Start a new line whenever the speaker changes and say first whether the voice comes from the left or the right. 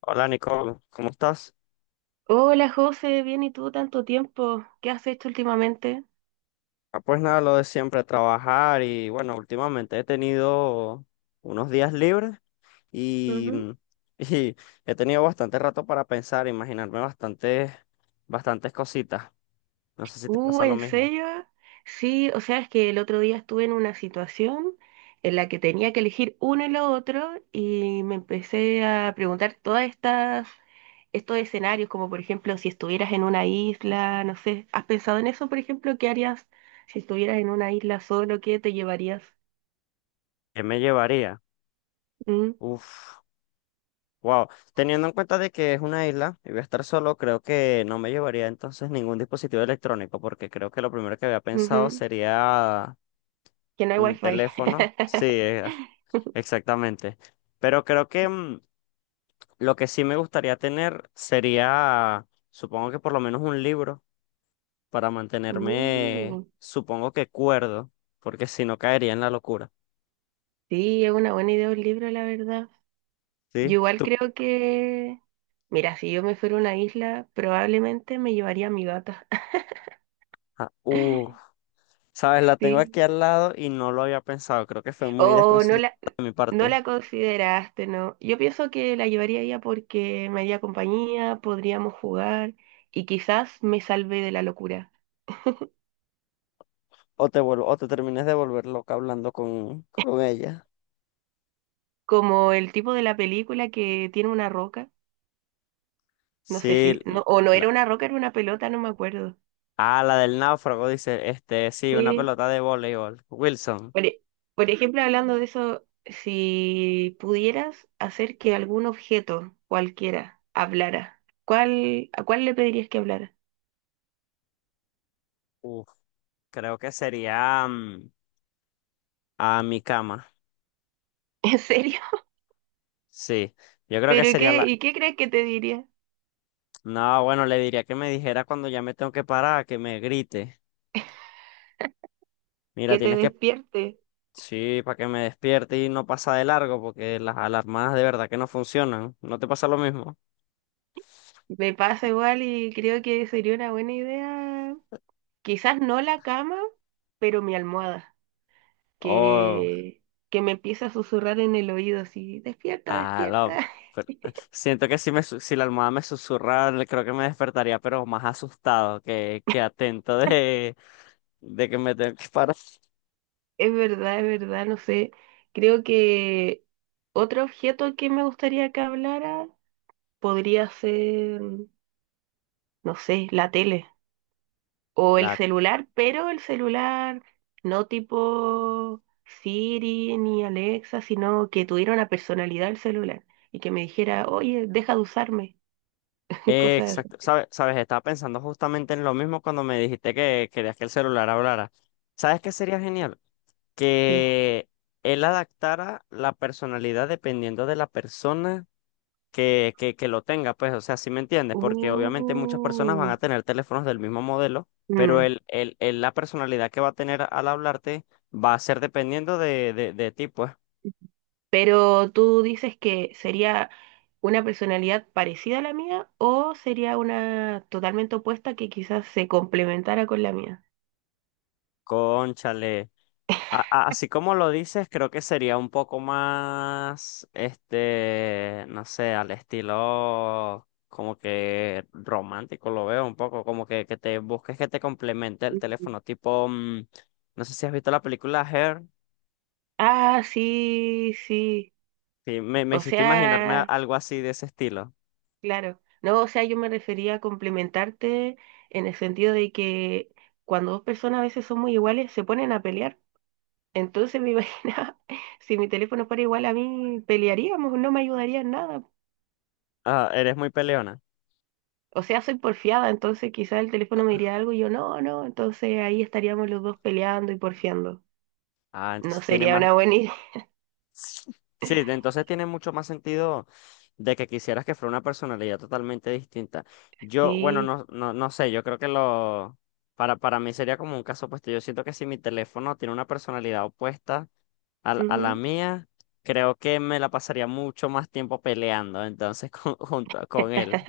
left: Hola Nicole, ¿cómo estás?
right: Hola José, bien y tú, tanto tiempo. ¿Qué has hecho últimamente?
left: Ah, pues nada, lo de siempre, trabajar y bueno, últimamente he tenido unos días libres y,
right: Ujú.
left: y he tenido bastante rato para pensar, imaginarme bastantes cositas. No sé si te pasa lo
right: ¿En
left: mismo.
right: serio? Sí, o sea, es que el otro día estuve en una situación en la que tenía que elegir uno y lo otro y me empecé a preguntar estos escenarios, como por ejemplo si estuvieras en una isla, no sé, ¿has pensado en eso, por ejemplo? ¿Qué harías si estuvieras en una isla solo? ¿Qué te llevarías?
left: ¿Qué me llevaría?
right: Mm,
left: Uf, wow. Teniendo en cuenta de que es una isla y voy a estar solo, creo que no me llevaría entonces ningún dispositivo electrónico porque creo que lo primero que había pensado
right: ujú,
left: sería
right: que no hay
left: un
right: wifi.
left: teléfono. Sí, exactamente. Pero creo que lo que sí me gustaría tener sería, supongo que por lo menos un libro para mantenerme,
right: Uh.
left: supongo que cuerdo, porque si no caería en la locura.
right: Sí, es una buena idea un libro, la verdad. Yo
left: ¿Sí?
right: igual
left: Tú,
right: mira, si yo me fuera a una isla, probablemente me llevaría a mi gata.
left: ah, sabes, la tengo
right: Sí.
left: aquí al lado y no lo había pensado. Creo que fue muy
right: O no
left: desconsiderado
right: la,
left: de mi
right: no
left: parte.
right: la consideraste, ¿no? Yo pienso que la llevaría a ella porque me haría compañía, podríamos jugar y quizás me salve de la locura.
left: O te vuelvo, o te termines de volver loca hablando con ella.
right: Como el tipo de la película que tiene una roca, no sé
left: Sí,
right: no, o no
left: la,
right: era una roca, era una pelota, no me acuerdo.
left: la del náufrago dice, sí, una
right: Sí,
left: pelota de voleibol. Wilson.
right: por, por ejemplo, hablando de eso, si pudieras hacer que algún objeto, cualquiera, hablara, ¿a cuál le pedirías que hablara?
left: Creo que sería a mi cama.
right: ¿En serio?
left: Sí, yo creo que sería la.
right: ¿Y qué crees que te diría?
left: No, bueno, le diría que me dijera cuando ya me tengo que parar, que me grite. Mira,
right: Que te
left: tienes que.
right: despierte.
left: Sí, para que me despierte y no pasa de largo, porque las alarmas de verdad que no funcionan. ¿No te pasa lo mismo?
right: Me pasa igual y creo que sería una buena idea. Quizás no la cama, pero mi almohada,
left: Oh,
right: que, que me empieza a susurrar en el oído así, despierta,
left: ah, no,
right: despierta.
left: siento que si la almohada me susurra, creo que me despertaría, pero más asustado que atento de que me tengo que parar.
right: Es verdad, no sé. Creo que otro objeto que me gustaría que hablara podría ser, no sé, la tele o el
left: La
right: celular, pero el celular no tipo Siri ni Alexa, sino que tuviera una personalidad el celular y que me dijera, oye, deja de usarme, cosas
left: Exacto, sabes, estaba pensando justamente en lo mismo cuando me dijiste que querías que el celular hablara. ¿Sabes qué sería genial?
right: que...
left: Que él adaptara la personalidad dependiendo de la persona que lo tenga, pues, o sea, ¿si me entiendes? Porque obviamente muchas personas van
right: Uh,
left: a tener teléfonos del mismo modelo, pero
right: mm.
left: la personalidad que va a tener al hablarte va a ser dependiendo de ti, pues.
right: Pero tú dices que sería una personalidad parecida a la mía o sería una totalmente opuesta que quizás se complementara con la mía.
left: Cónchale. Así como lo dices, creo que sería un poco más, este, no sé, al estilo como que romántico, lo veo un poco, como que te busques que te complemente el
right: Ujú.
left: teléfono, tipo, no sé si has visto la película Hair.
right: Ah, sí, sí.
left: Sí, me
right: O
left: hiciste imaginarme
right: sea,
left: algo así de ese estilo.
right: claro. No, o sea, yo me refería a complementarte en el sentido de que cuando dos personas a veces son muy iguales, se ponen a pelear. Entonces me imaginaba, si mi teléfono fuera igual a mí, pelearíamos, no me ayudaría en nada.
left: Ah, eres muy peleona.
right: O sea, soy porfiada, entonces quizás el teléfono me diría algo y yo no, entonces ahí estaríamos los dos peleando y porfiando.
left: Ah,
right: No
left: entonces tiene
right: sería
left: más.
right: una buena idea.
left: Sí, entonces tiene mucho más sentido de que quisieras que fuera una personalidad totalmente distinta. Yo, bueno,
right: Sí.
left: no, no, no sé, yo creo que lo, para mí sería como un caso opuesto. Yo siento que si mi teléfono tiene una personalidad opuesta a la
right: Ujú.
left: mía, creo que me la pasaría mucho más tiempo peleando entonces con, junto con él.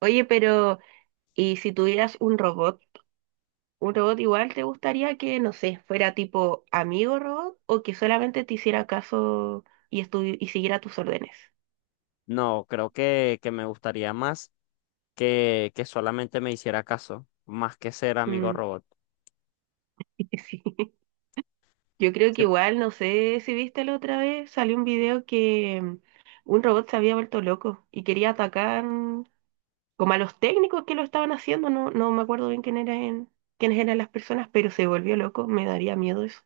right: Oye, pero ¿y si tuvieras un robot? ¿Un robot igual te gustaría que, no sé, fuera tipo amigo robot o que solamente te hiciera caso y, y siguiera tus órdenes?
left: No, creo que me gustaría más que solamente me hiciera caso, más que ser amigo
right: Mm,
left: robot.
right: sí. Yo creo
left: Sí,
right: que igual, no sé si viste la otra vez, salió un video que un robot se había vuelto loco y quería atacar como a los técnicos que lo estaban haciendo, no me acuerdo bien quién eran, quiénes eran las personas, pero se volvió loco, me daría miedo eso.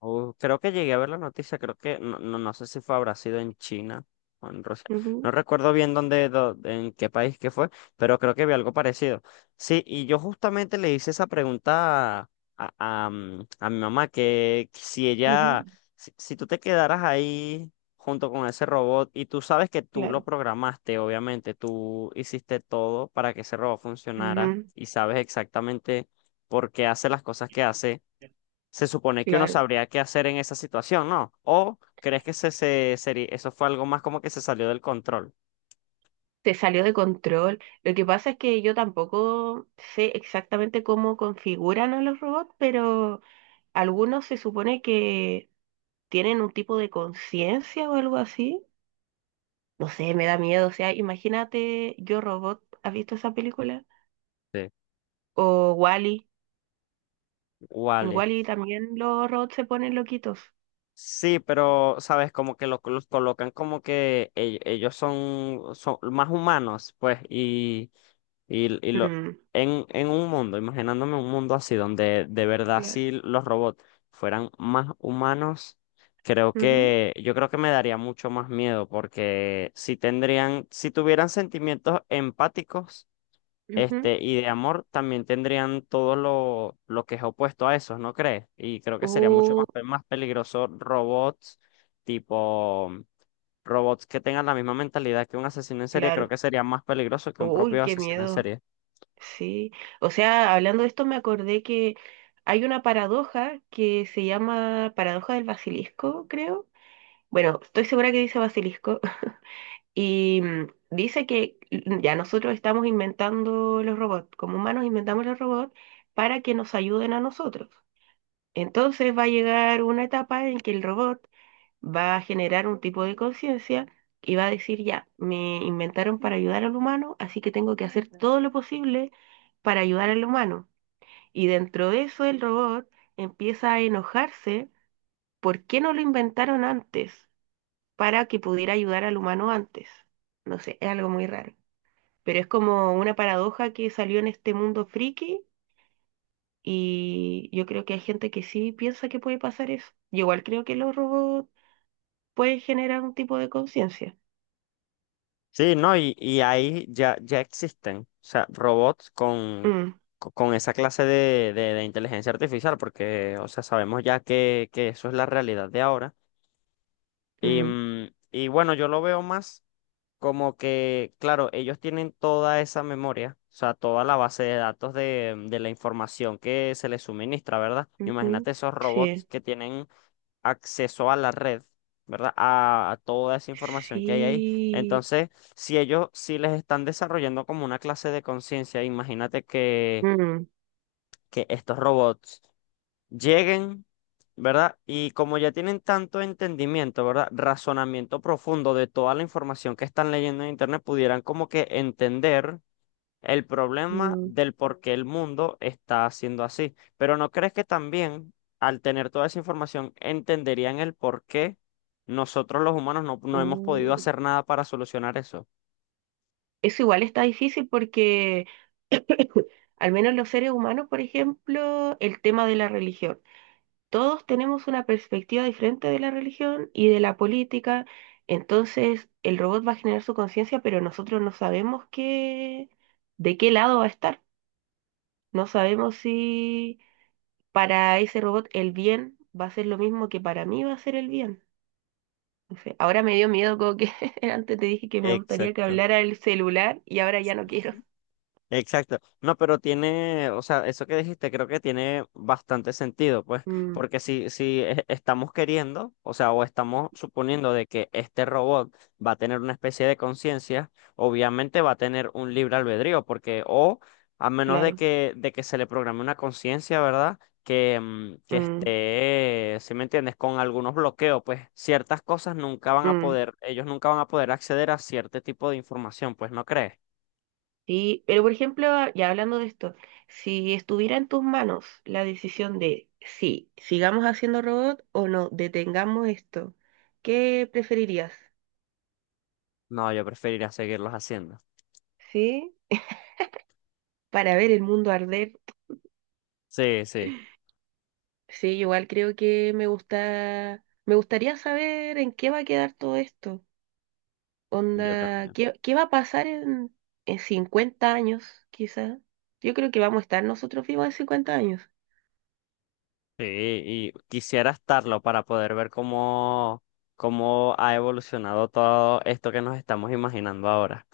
left: Creo que llegué a ver la noticia, creo que no, no, no sé si fue habrá sido en China o en Rusia. No
right: Ujú,
left: recuerdo bien en qué país que fue, pero creo que vi algo parecido. Sí, y yo justamente le hice esa pregunta a mi mamá, que si
right: ujú,
left: ella, si, si tú te quedaras ahí junto con ese robot y tú sabes que tú
right: claro.
left: lo programaste, obviamente, tú hiciste todo para que ese robot funcionara
right: Ujú.
left: y sabes exactamente por qué hace las cosas que hace, se supone que uno
right: Claro,
left: sabría qué hacer en esa situación, ¿no? ¿O crees que eso fue algo más como que se salió del control?
right: se salió de control. Lo que pasa es que yo tampoco sé exactamente cómo configuran a los robots, pero algunos se supone que tienen un tipo de conciencia o algo así. No sé, me da miedo. O sea, imagínate Yo Robot, ¿has visto esa película?
left: Sí.
right: O Wall-E. En
left: Vale.
right: Wall-E también los robots se ponen loquitos.
left: Sí, pero, ¿sabes? Como que los colocan como que ellos son más humanos, pues, y lo,
right: Mm,
left: en un mundo, imaginándome un mundo así, donde de verdad
right: claro.
left: si los robots fueran más humanos, creo
right: Ujú,
left: que, yo creo que me daría mucho más miedo, porque si tuvieran sentimientos empáticos, este,
right: ujú.
left: y de amor, también tendrían todo lo que es opuesto a eso, ¿no crees? Y creo que sería mucho
right: Uh,
left: más peligroso robots tipo robots que tengan la misma mentalidad que un asesino en serie, creo
right: claro.
left: que sería más peligroso que un
right: Uy,
left: propio
right: qué
left: asesino en
right: miedo.
left: serie.
right: Sí. O sea, hablando de esto, me acordé que hay una paradoja que se llama paradoja del basilisco, creo. Bueno, estoy segura que dice basilisco. Y dice que ya nosotros estamos inventando los robots, como humanos inventamos los robots para que nos ayuden a nosotros. Entonces va a llegar una etapa en que el robot va a generar un tipo de conciencia y va a decir, ya, me inventaron para ayudar al humano, así que tengo que hacer todo lo posible para ayudar al humano. Y dentro de eso el robot empieza a enojarse, ¿por qué no lo inventaron antes para que pudiera ayudar al humano antes? No sé, es algo muy raro. Pero es como una paradoja que salió en este mundo friki y yo creo que hay gente que sí piensa que puede pasar eso. Yo igual creo que los robots pueden generar un tipo de conciencia.
left: Sí, no, y ahí ya, ya existen, o sea, robots con,
right: Mm.
left: co- con esa clase de inteligencia artificial, porque, o sea, sabemos ya que eso es la realidad de ahora. Y,
right: Mm,
left: mm, y bueno, yo lo veo más como que, claro, ellos tienen toda esa memoria, o sea, toda la base de datos de la información que se les suministra, ¿verdad?
right: ujú,
left: Imagínate esos robots
right: sí,
left: que tienen acceso a la red, ¿verdad? A toda esa información que hay ahí.
right: sí.
left: Entonces, si ellos sí les están desarrollando como una clase de conciencia, imagínate que,
right: Mm,
left: que estos robots lleguen, ¿verdad? Y como ya tienen tanto entendimiento, ¿verdad? Razonamiento profundo de toda la información que están leyendo en Internet, pudieran como que entender el problema
right: mm,
left: del por qué el mundo está haciendo así. Pero ¿no crees que también al tener toda esa información entenderían el por qué nosotros los humanos no hemos podido
right: uh.
left: hacer nada para solucionar eso?
right: Eso igual está difícil porque al menos los seres humanos, por ejemplo, el tema de la religión. Todos tenemos una perspectiva diferente de la religión y de la política. Entonces, el robot va a generar su conciencia, pero nosotros no sabemos de qué lado va a estar. No sabemos si para ese robot el bien va a ser lo mismo que para mí va a ser el bien. No sé, ahora me dio miedo como que antes te dije que me gustaría que
left: Exacto.
right: hablara el celular y ahora ya no quiero.
left: Exacto. No, pero tiene, o sea, eso que dijiste creo que tiene bastante sentido, pues,
right: Mm,
left: porque si estamos queriendo, o sea, o estamos suponiendo de que este robot va a tener una especie de conciencia, obviamente va a tener un libre albedrío, porque, o a menos de
right: claro.
left: que, de que se le programe una conciencia, ¿verdad? Que
right: Mm,
left: esté, si me entiendes, con algunos bloqueos, pues ciertas cosas nunca van a
right: mm.
left: poder, ellos nunca van a poder acceder a cierto tipo de información, pues, ¿no crees?
right: Sí, pero por ejemplo, ya hablando de esto, si estuviera en tus manos la decisión de si sigamos haciendo robot o no, detengamos esto, ¿qué preferirías?
left: No, yo preferiría seguirlos haciendo.
right: Sí, para ver el mundo arder.
left: Sí, sí,
right: Sí, igual creo que me gusta, me gustaría saber en qué va a quedar todo esto.
left: yo
right: Onda,
left: también.
right: ¿qué va a pasar en 50 años, quizás? Yo creo que vamos a estar nosotros vivos en 50 años.
left: Sí, y quisiera estarlo para poder ver cómo ha evolucionado todo esto que nos estamos imaginando ahora.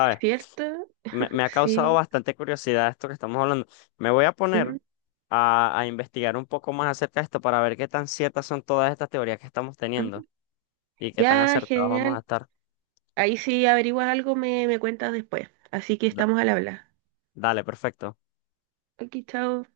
right: ¿Es cierto?
left: Me, me ha causado
right: Sí.
left: bastante curiosidad esto que estamos hablando. Me voy a poner
right: Ujú,
left: a investigar un poco más acerca de esto para ver qué tan ciertas son todas estas teorías que estamos teniendo
right: ujú.
left: y qué tan
right: Ya,
left: acertados vamos a
right: genial.
left: estar.
right: Ahí si averiguas algo, me cuentas después. Así que
left: Da-
right: estamos al habla.
left: dale, perfecto.
right: Aquí, chao.